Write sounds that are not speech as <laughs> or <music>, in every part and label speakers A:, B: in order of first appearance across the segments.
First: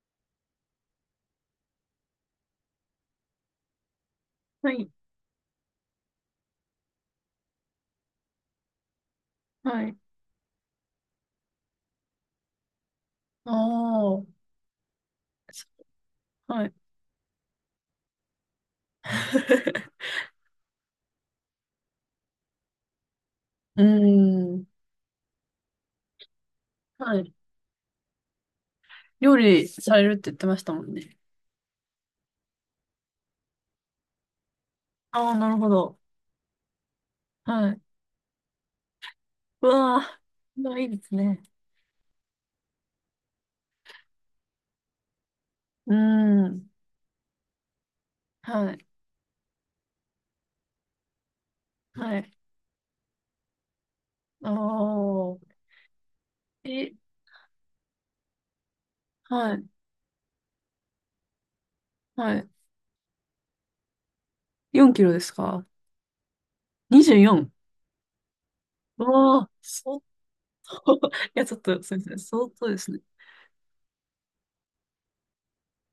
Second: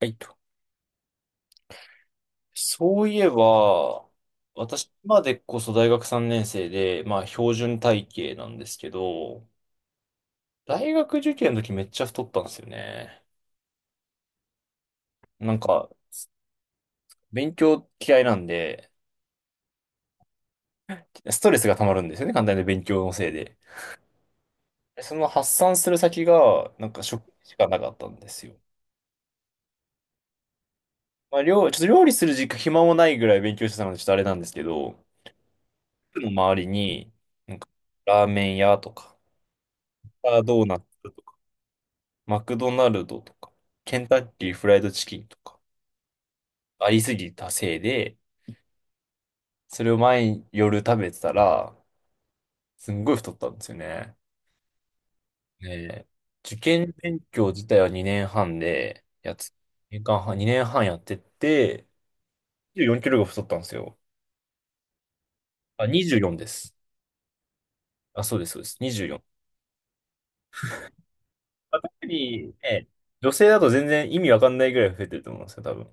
A: はいと。そういえば、
B: は
A: 私、
B: い。
A: 今でこそ大学3年生で、まあ、標準体型なんですけど、
B: はい。
A: 大学受験の時めっちゃ太ったんですよね。
B: ああ。
A: なんか、
B: はい。
A: 勉強嫌いなんで、
B: <laughs>
A: ストレスが溜まるんですよね、簡単に勉強のせいで。
B: うーん。
A: でその発散する先が、なんか
B: は
A: 食
B: い。
A: しかなかったんですよ。
B: 料理されるって言ってましたもんね。
A: まあ、ちょっと料理する時間暇もないぐらい勉強してたので、ちょっとあれなんですけど、
B: ああ、なるほど。
A: 僕の周りに、なんか、
B: はい。
A: ラーメン屋とか、
B: うわあ、
A: ドー
B: ま
A: ナ
B: あい
A: ツ
B: いですね。
A: マクドナルドとか、ケンタッキーフライドチキンとか、
B: うーん。
A: ありすぎたせいで、
B: はい。
A: それを毎夜食べてたら、
B: はい。
A: すんごい太ったんですよね。
B: ああ。
A: で、受
B: え、
A: 験勉強自体は2年半で、
B: はい。
A: 年間半、2年半やってって、
B: はい。
A: 24キロが太ったんですよ。
B: 4キロですか？
A: あ、24です。
B: 24？ うよん
A: あ、そうです、そうです。
B: う
A: 24。
B: わあ、相当。<laughs> いや、ちょっ
A: まあ、
B: と、そうで
A: 特
B: すね。相
A: に
B: 当で
A: ね、
B: すね。
A: 女性だと全然意味わかんないぐらい増えてると思うんですよ、多分。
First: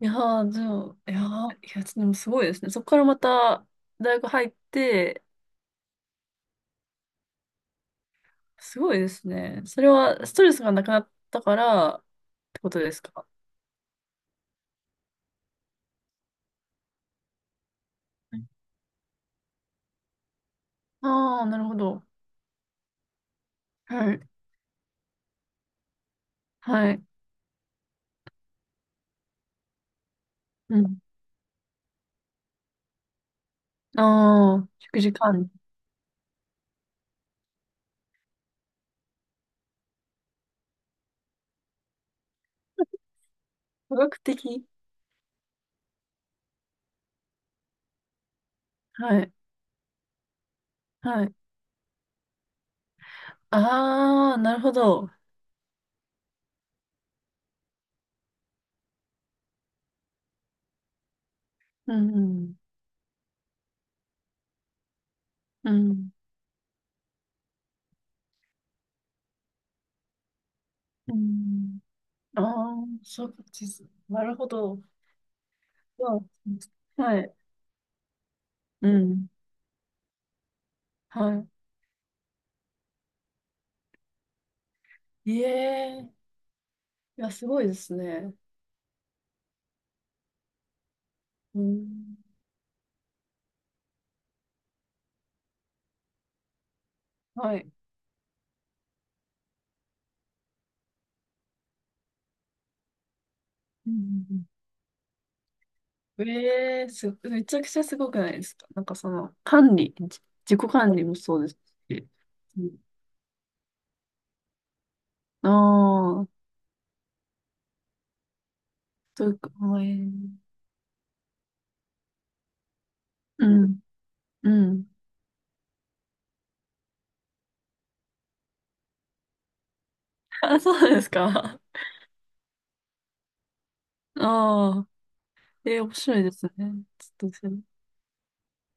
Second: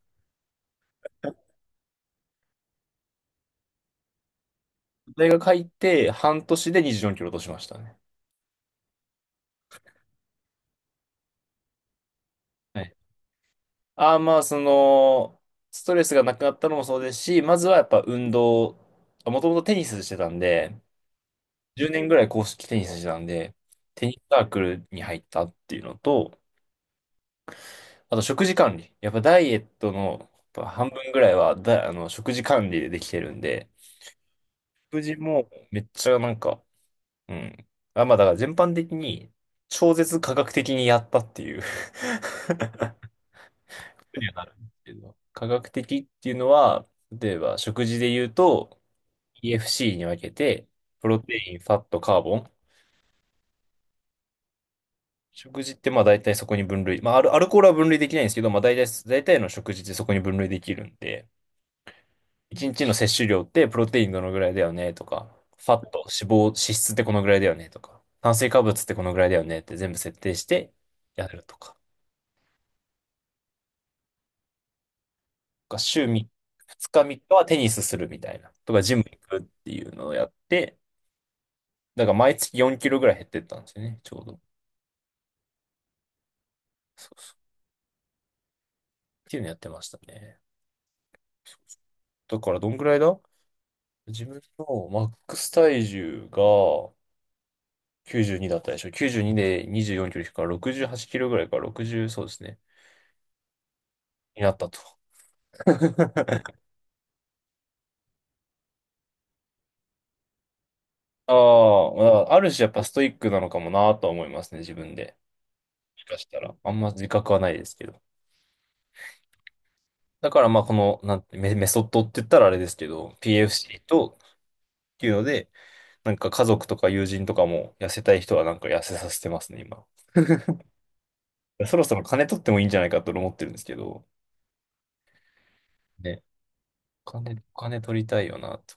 B: いやー、じゃあ、いやー、いや、でもすごいですね。そこからまた、大学入って、
A: 大学入って半年で24キロ落としましたね。
B: すごいですね。それはストレスがなくなったからってこと
A: は
B: で
A: い。
B: すか？
A: まあ、その、ストレスがなくなったのもそうですし、まずはやっぱ運動、もともとテニスしてたんで、
B: ああー、なるほ
A: 10
B: ど。
A: 年ぐらい公式テニスしてたんで、テ
B: は
A: ニ
B: い。
A: スサークルに入ったっていうのと、
B: はい。
A: あと食事管理。やっぱダイエットのやっぱ
B: う
A: 半
B: ん。
A: 分ぐらいはあの、食事管理でできてるんで、
B: ああ、食
A: 食
B: 事
A: 事
B: 管
A: も
B: 理。
A: めっちゃなんか、うん。あ、まあだから全般的に超絶科学的にやったっていう <laughs> こ
B: 科学
A: とにはなるん
B: 的。
A: ですけど、科学的っていうのは、例えば食事で言うと、
B: はい。
A: EFC に分けて、プロ
B: はい。
A: テイン、ファット、カーボン。
B: ああ、なるほど。
A: 食事ってまあ大体そこに分類。まあアルコールは分類できないんですけど、まあ大体、大体の食事ってそこに分類できるんで、
B: うん。
A: 1日の摂取量ってプロテインどのぐらいだよねとか、
B: う
A: ファット、
B: ん。
A: 脂肪、脂質ってこのぐらいだよねとか、炭水化物ってこのぐらいだよねって全部設定して
B: う
A: やるとか、
B: ん。ああー、そうです。なるほど。
A: とか週
B: う
A: 3、
B: ん
A: 2日っ
B: は
A: か
B: い。
A: はテニスするみたいな、とか
B: う
A: ジム行
B: ん。
A: くっていうのをやって、
B: は
A: だから毎月4キロぐらい減ってったんですよね、ちょうど。っ
B: い。いえー。いや、すごいですね。
A: ていうのやってましたね。
B: うん。
A: だからどんぐらいだ、自分のマックス体重が
B: はい。
A: 92だったでしょ。92で24キロ引くから68キロぐらいか、60、そうですね。
B: う
A: に
B: ん。
A: なったと。<laughs>
B: ええす、めちゃくちゃすごくないですか？なんかその、管理、自己管理も
A: あ
B: そうです
A: あ、ま
B: し。
A: あある種やっぱストイックなのかもなとは思いますね、自分で。
B: あ
A: もしか
B: あ
A: し
B: ー、
A: たら。あんま自覚はないですけど。
B: というか、え
A: だから
B: え
A: まあこの、なんて、メソッドって言ったらあれですけど、
B: うん、
A: PFC と、
B: うん。
A: っていうので、なんか家族とか友人とかも痩せたい人はなんか痩せさせてますね、今。
B: <laughs> あ、そうなんですか？
A: そろそろ金取ってもいいんじゃないかと思ってるんですけど、
B: ああ、ええ面白
A: ね、
B: いですね。ち
A: お
B: ょっと
A: 金、
B: それ
A: お金取りたいよなと。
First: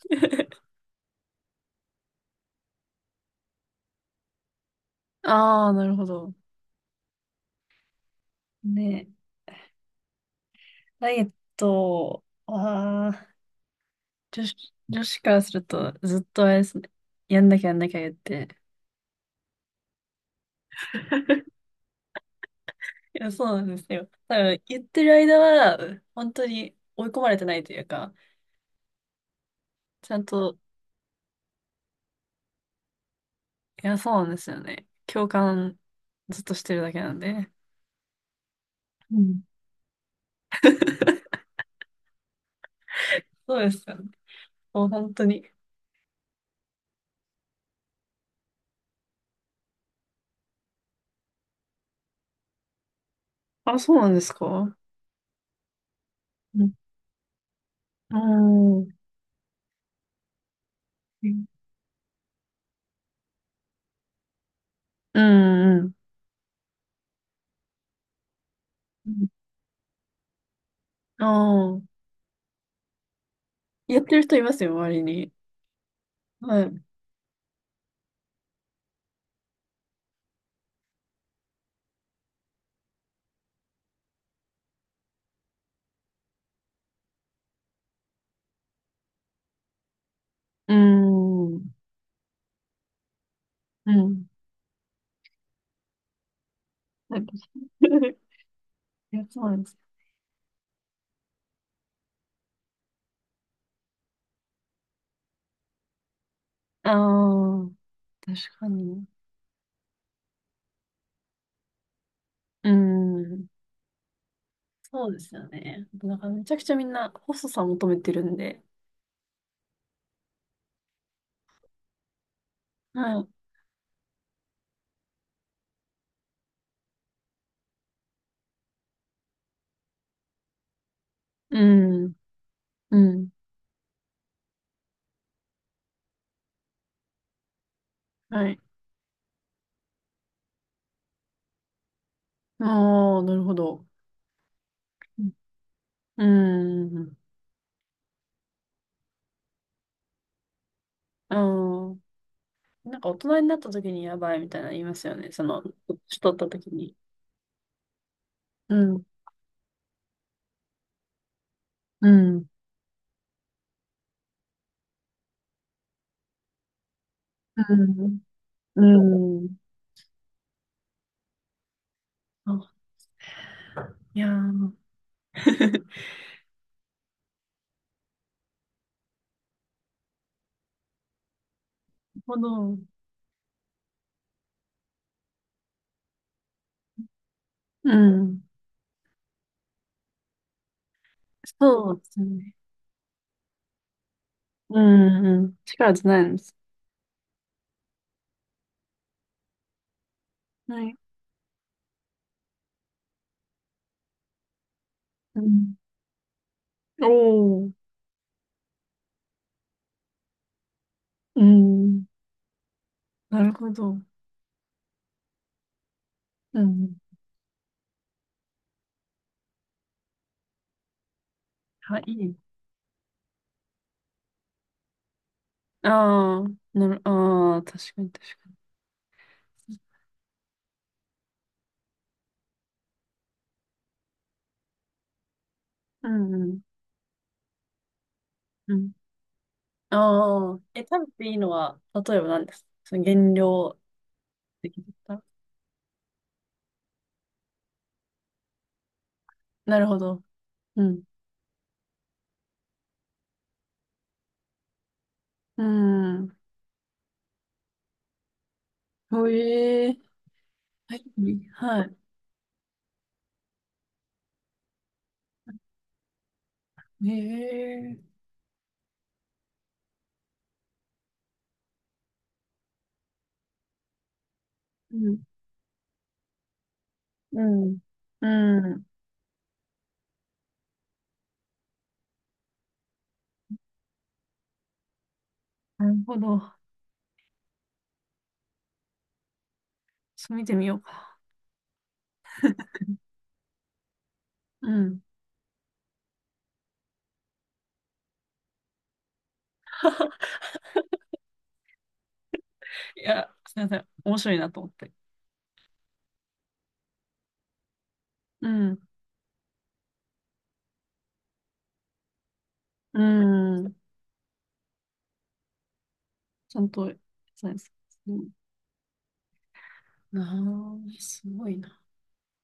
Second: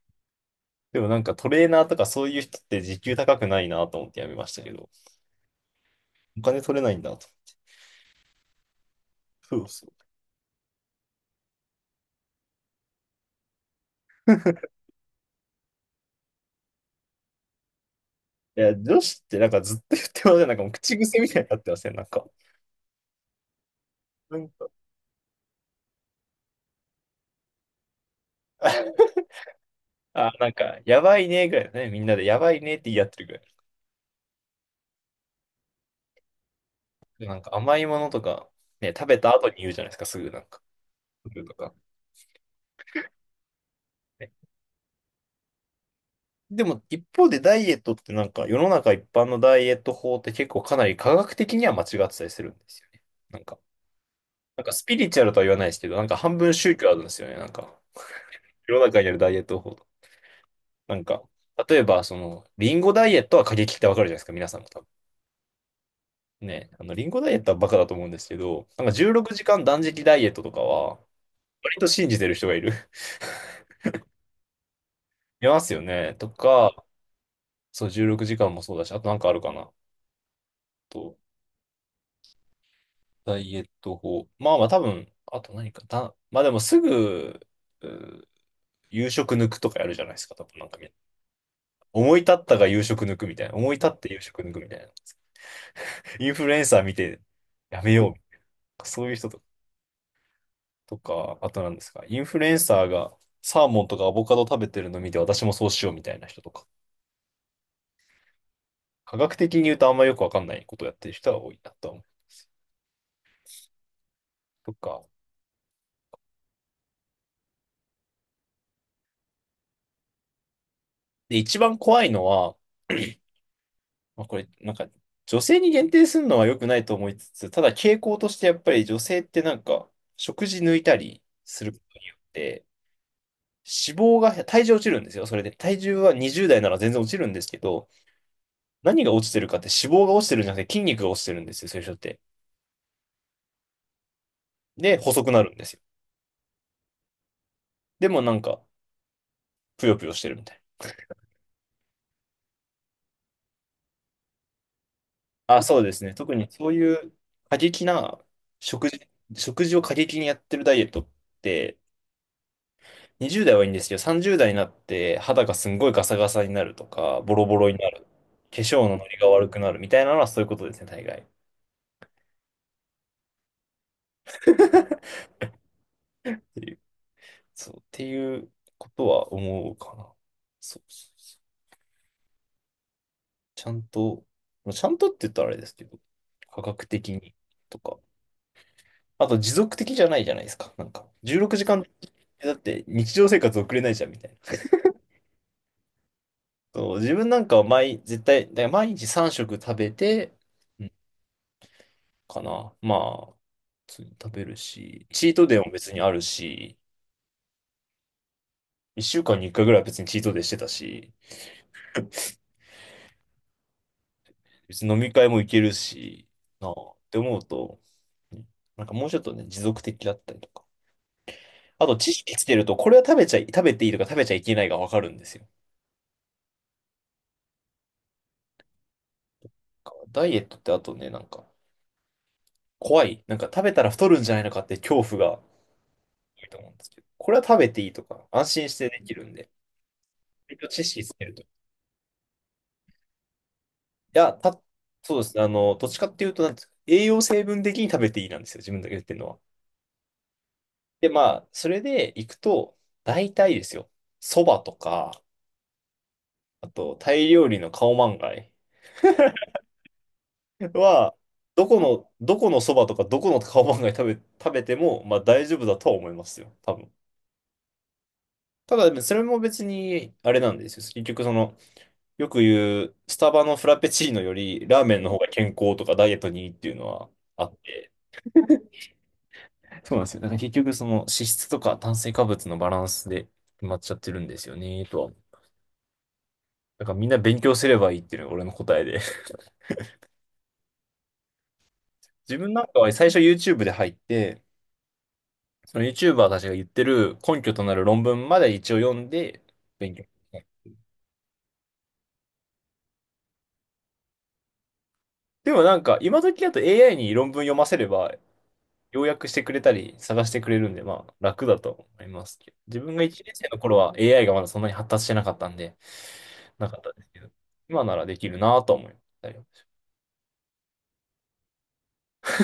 B: <laughs>、
A: でもなんかトレーナーとかそういう人って時給高くないなと思ってやめましたけど、
B: ああ、なるほど。
A: お金取れないんだと。
B: ね、
A: そうそ
B: ダイエットは、女子、女子からするとずっとあれですね。やんなきゃやんなきゃ言って。
A: う。いや、女子ってなんかずっと言ってません。なんかもう口癖みたいになってません。なんか。
B: いや、そうなんですよ。だ
A: な
B: か
A: ん
B: ら
A: か、
B: 言ってる間は、本当に追い込まれてないというか、
A: <laughs>
B: ちゃん
A: あ、なん
B: と、
A: か、やばいねぐらいだね。みんなでやばいねって言い合ってるぐらい。
B: いや、そうなんですよね。共感ずっとしてるだけなん
A: でなんか
B: で。
A: 甘いものとか、ね、食べ
B: う
A: た
B: ん。
A: 後に言うじゃないですか、すぐなんか。す
B: <laughs>
A: ぐとか。
B: そうですよね。
A: ね。
B: もう本当に。
A: でも一方でダイエットってなんか世の中一般のダイエット法って結構かなり科学的には間違ってたりするんですよね。なんか
B: あ、そうなんです
A: なんか
B: か？
A: スピリチュアルとは言わないですけど、なんか半分
B: うん。
A: 宗教あるんですよね。なんか、
B: う
A: 世の中
B: ん。
A: にあるダイエット法。なんか、例えば、その、リンゴダイエットは過激ってわかるじゃないですか、皆さんも多分。
B: うんう
A: ね、あの、リンゴダイエットはバカだと思うんですけど、なんか16
B: ん。
A: 時間断食ダイエットとかは、
B: あ
A: 割と
B: あ。
A: 信じてる人がいる。<laughs>
B: やってる人いますよ、周りに。
A: いますよね。と
B: は
A: か、
B: い。
A: そう、16時間もそうだし、あとなんかあるかな。と、ダイエット法。まあまあ多分、あと何か、まあでもすぐ、うー夕食抜くとかやるじゃないですか、多分なん
B: う
A: か
B: ん。うん。
A: 思い立ったが夕食抜くみたいな。思い立って夕食抜くみたいな。インフルエンサー見
B: な
A: て
B: んか
A: やめよ
B: <laughs>
A: う。そういう
B: いや、
A: 人と
B: そうなんです。
A: とか、あとなんですか。インフルエンサーがサーモンとかアボカド食べてるの見て私もそうしようみたいな人とか。
B: ああ、確かに。
A: 科学的に言うとあんまよくわかんないことをやってる人が多いなとは思う。
B: うん。
A: とか。
B: そうですよね。<laughs> なんかめちゃくちゃみんな細さ求めてるんで。
A: で、一番怖いのは、
B: はい。
A: <clears throat> まあこれ、なんか、女性に限定するのは良くないと思いつつ、ただ傾向としてやっぱり女性ってなんか、食事抜いたりすること
B: う
A: に
B: ん。
A: よって、
B: うん。
A: 脂肪が、体重落ちるんですよ。それで、体重は20代なら全然落ちるんですけど、
B: はい。
A: 何が落ちてるかって脂肪が落ちてるんじゃなくて筋肉が落ちてるんですよ、そういう人って。
B: ああ、なるほど。
A: で、細くなるんですよ。
B: うん。うん
A: でもなんか、ぷよぷよしてるみたい
B: ああ。なんか大人になった時にやばいみたいなの言いますよね。そ
A: な。あ、
B: の、
A: そうですね。
B: 年
A: 特
B: 取った
A: にそ
B: 時
A: うい
B: に。
A: う過激な
B: う
A: 食
B: ん。
A: 事、食事を過激にやってるダイエットって、
B: うん。
A: 20代はいいんですけど、30代になって肌がすんごいガサガサになるとか、ボロボロ
B: う
A: になる、
B: ん。
A: 化粧のノリが
B: う
A: 悪
B: ん。
A: くなるみたいなのはそういうことですね、大概。
B: あ、いやー。<laughs> な
A: そう、っていうことは思うかな。そうそうそう。
B: るほど。
A: ちゃんと、まあちゃんとって言ったらあれですけど、科学的にと
B: う
A: か、
B: ん。
A: あと持続的じゃないじゃないですか。なんか、16時間
B: そうです
A: だ
B: ね。
A: って日常生活送れないじゃんみたいな。
B: うん。うん。力じゃないんです。
A: そう、自分なんかは絶対、だから毎日3食食べて、
B: は
A: うん
B: い。
A: かな。まあ、普通に食べるし、チー
B: う
A: トデイも
B: ん。
A: 別にあるし、
B: おー。
A: 1週間に1回ぐらいは別にチートデイしてたし、
B: うん。なるほど。
A: 別に飲み会も行けるし、
B: う
A: なあっ
B: ん。
A: て思うと、ね、なんかもうちょっとね、持続的だったりとか。あと、
B: は
A: 知識
B: い。
A: つけると、これは食べていいとか食べちゃいけないがわかるんですよ。
B: ああ、ああ、確かに確
A: ダイエットってあとね、なんか、怖い。なんか食べたら太るんじゃないのかって恐怖が多
B: かに。うんう
A: いと
B: ん
A: 思うんですけど、これは食べていいとか、安心
B: う
A: して
B: ん。
A: できるんで、
B: あ
A: 割
B: あ、
A: と
B: え、
A: 知識
B: 食べ
A: つけ
B: て
A: る
B: いい
A: と。い
B: のは、例えば何ですか？その減量
A: や、
B: 的だった
A: そうで
B: ら
A: すね、あの、どっちかっていうと、なんですか、栄養成分的に食べていいなんですよ、自分だけ言ってるのは。
B: なるほど。うん。
A: で、まあ、それで行くと、大体ですよ、蕎麦とか、
B: うん。
A: あと、タイ料理のカオマンガイ
B: へえ。は
A: は、
B: い。
A: どこ
B: は
A: の、どこのそばとかどこのカオマンガイ<laughs> 食べても、まあ大丈夫だとは思いますよ。多分。
B: い。へえ。
A: ただ、それも別に、あれなんですよ。結局、その、よく言う、スタバのフラペチーノより、ラーメ
B: う
A: ンの方
B: ん。
A: が健康とかダイエットにいいっていうのは
B: う
A: あっ
B: ん。
A: て。
B: うん。
A: そうなんですよ。だから結局、その、脂質とか炭水化物のバランスで決まっちゃってるんですよね、とは。
B: なるほど。
A: だからみんな勉強すればいいっていうのが俺の答えで。
B: そう見てみようか。
A: <laughs> 自分なんかは最初 YouTube で入って、
B: うん。
A: その YouTuber たちが言ってる根拠となる論文まで一応読んで勉強。
B: <laughs> いや、すみません。面白いなと思って。
A: でもなんか今時だと AI に論文読ませれば
B: うん。
A: 要約してくれたり探してくれるんでまあ楽だと思いますけど。自分
B: う
A: が1年生の
B: ん。
A: 頃は AI がまだそんなに発達してなかったんで、
B: ちゃん
A: なかっ
B: と、
A: たですけど、
B: そうです。
A: 今なら
B: う
A: でき
B: ん。
A: るなと思いましたよ。
B: ああ、すごいな。
A: <laughs>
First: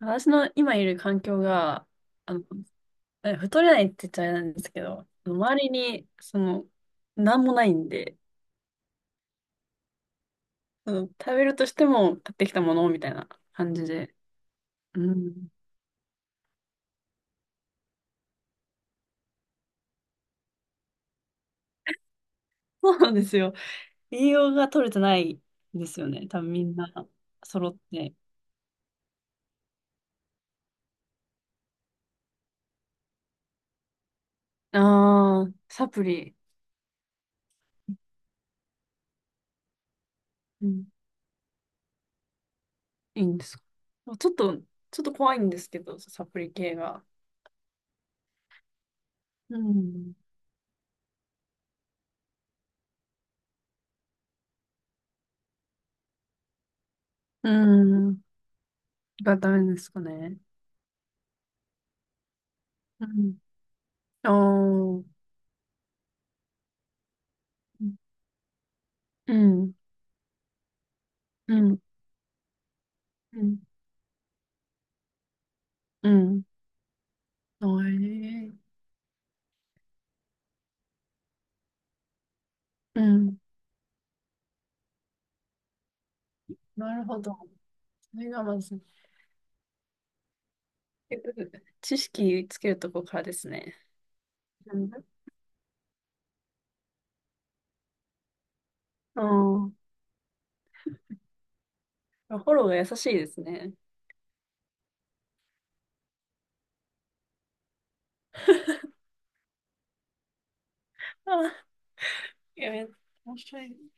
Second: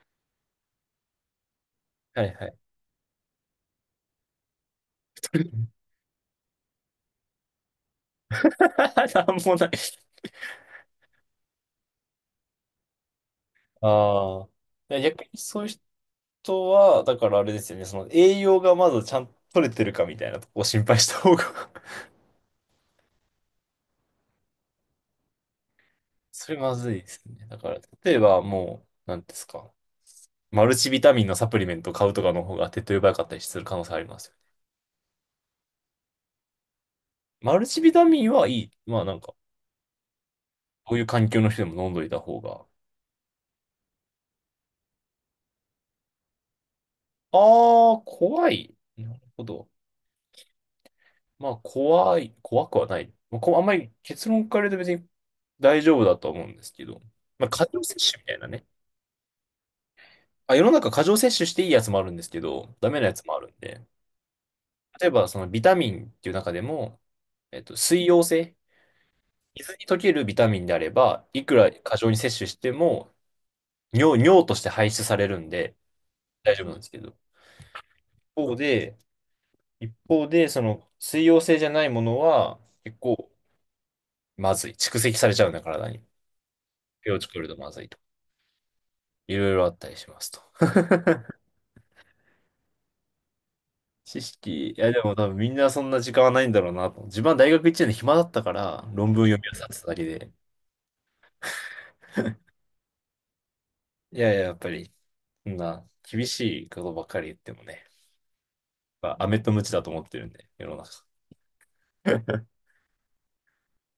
B: 私の今いる環境が、
A: はい
B: あの、
A: はい。
B: 太れないって言っちゃあれなんですけど、周り
A: <laughs>
B: に、その、なんもないんで、
A: なんもない。
B: その食べるとしても買ってきたものみたいな感じで。
A: ああ。
B: う
A: 逆に
B: ん。
A: そういう人とは、だからあれですよね、その栄養がまずちゃんと取れてるかみたいなとこを心配した方が。
B: そうなんですよ。栄養が取れてないんですよね。
A: <laughs>
B: 多分
A: それ
B: み
A: ま
B: んな
A: ずいですね。だか
B: 揃っ
A: ら、
B: て。
A: 例えばもう、なんですか、マルチビタミンのサプリメントを買うとかの方が手っ取り早かったりする可能性ありますよね。
B: ああ、サプリ、
A: マルチビタミンはいい。まあなんか、
B: うん、
A: こういう環境の人でも飲んどいた方が。
B: いいんですか？ちょっと、ちょっと怖いんですけど、サプリ系が。
A: あー、怖い。なるほ
B: う
A: ど。
B: ん。
A: まあ、怖い。怖くはない。まあ、こうあんまり結論から言うと別に大丈夫だと思うんですけど、まあ、
B: う
A: 過剰摂取
B: ん。
A: みたいなね。
B: がダメですかね。
A: あ、世の中過剰摂取していいやつもあるんですけど、ダメ
B: う
A: なやつもあるんで、
B: ん。あ
A: 例
B: あ。
A: えばそのビタミンっていう中でも、
B: うん、
A: 水溶性、
B: うん、
A: 水に溶けるビタミンであれば、いく
B: う
A: ら
B: ん、
A: 過剰に摂取しても、
B: うん。
A: 尿として排出されるんで、
B: うん
A: 大丈夫なんですけど、
B: え
A: 一
B: ー
A: 方で、一方で、その水溶性じゃないものは、結
B: う
A: 構
B: ん。
A: まずい。蓄積されちゃうんだ、体に。
B: なる
A: 手
B: ほ
A: を作
B: ど。
A: るとまずいと。
B: それがまず、
A: いろいろあったりしますと。
B: 結
A: <laughs>
B: 局知識つけるとこからですね。
A: 知識。い
B: うん。
A: や、でも多分みんなそんな時間はないんだろうなと。自分は大学1年の暇だったから、論
B: う
A: 文読み漁っ
B: ん
A: てただけで。
B: フォローが優しいですね。
A: いやいや、やっぱり、そんな厳しいことばっかり言ってもね、
B: <laughs>
A: まあ、アメとムチだと思ってるんで、世の中。
B: あ、
A: <laughs>
B: いや、面白い。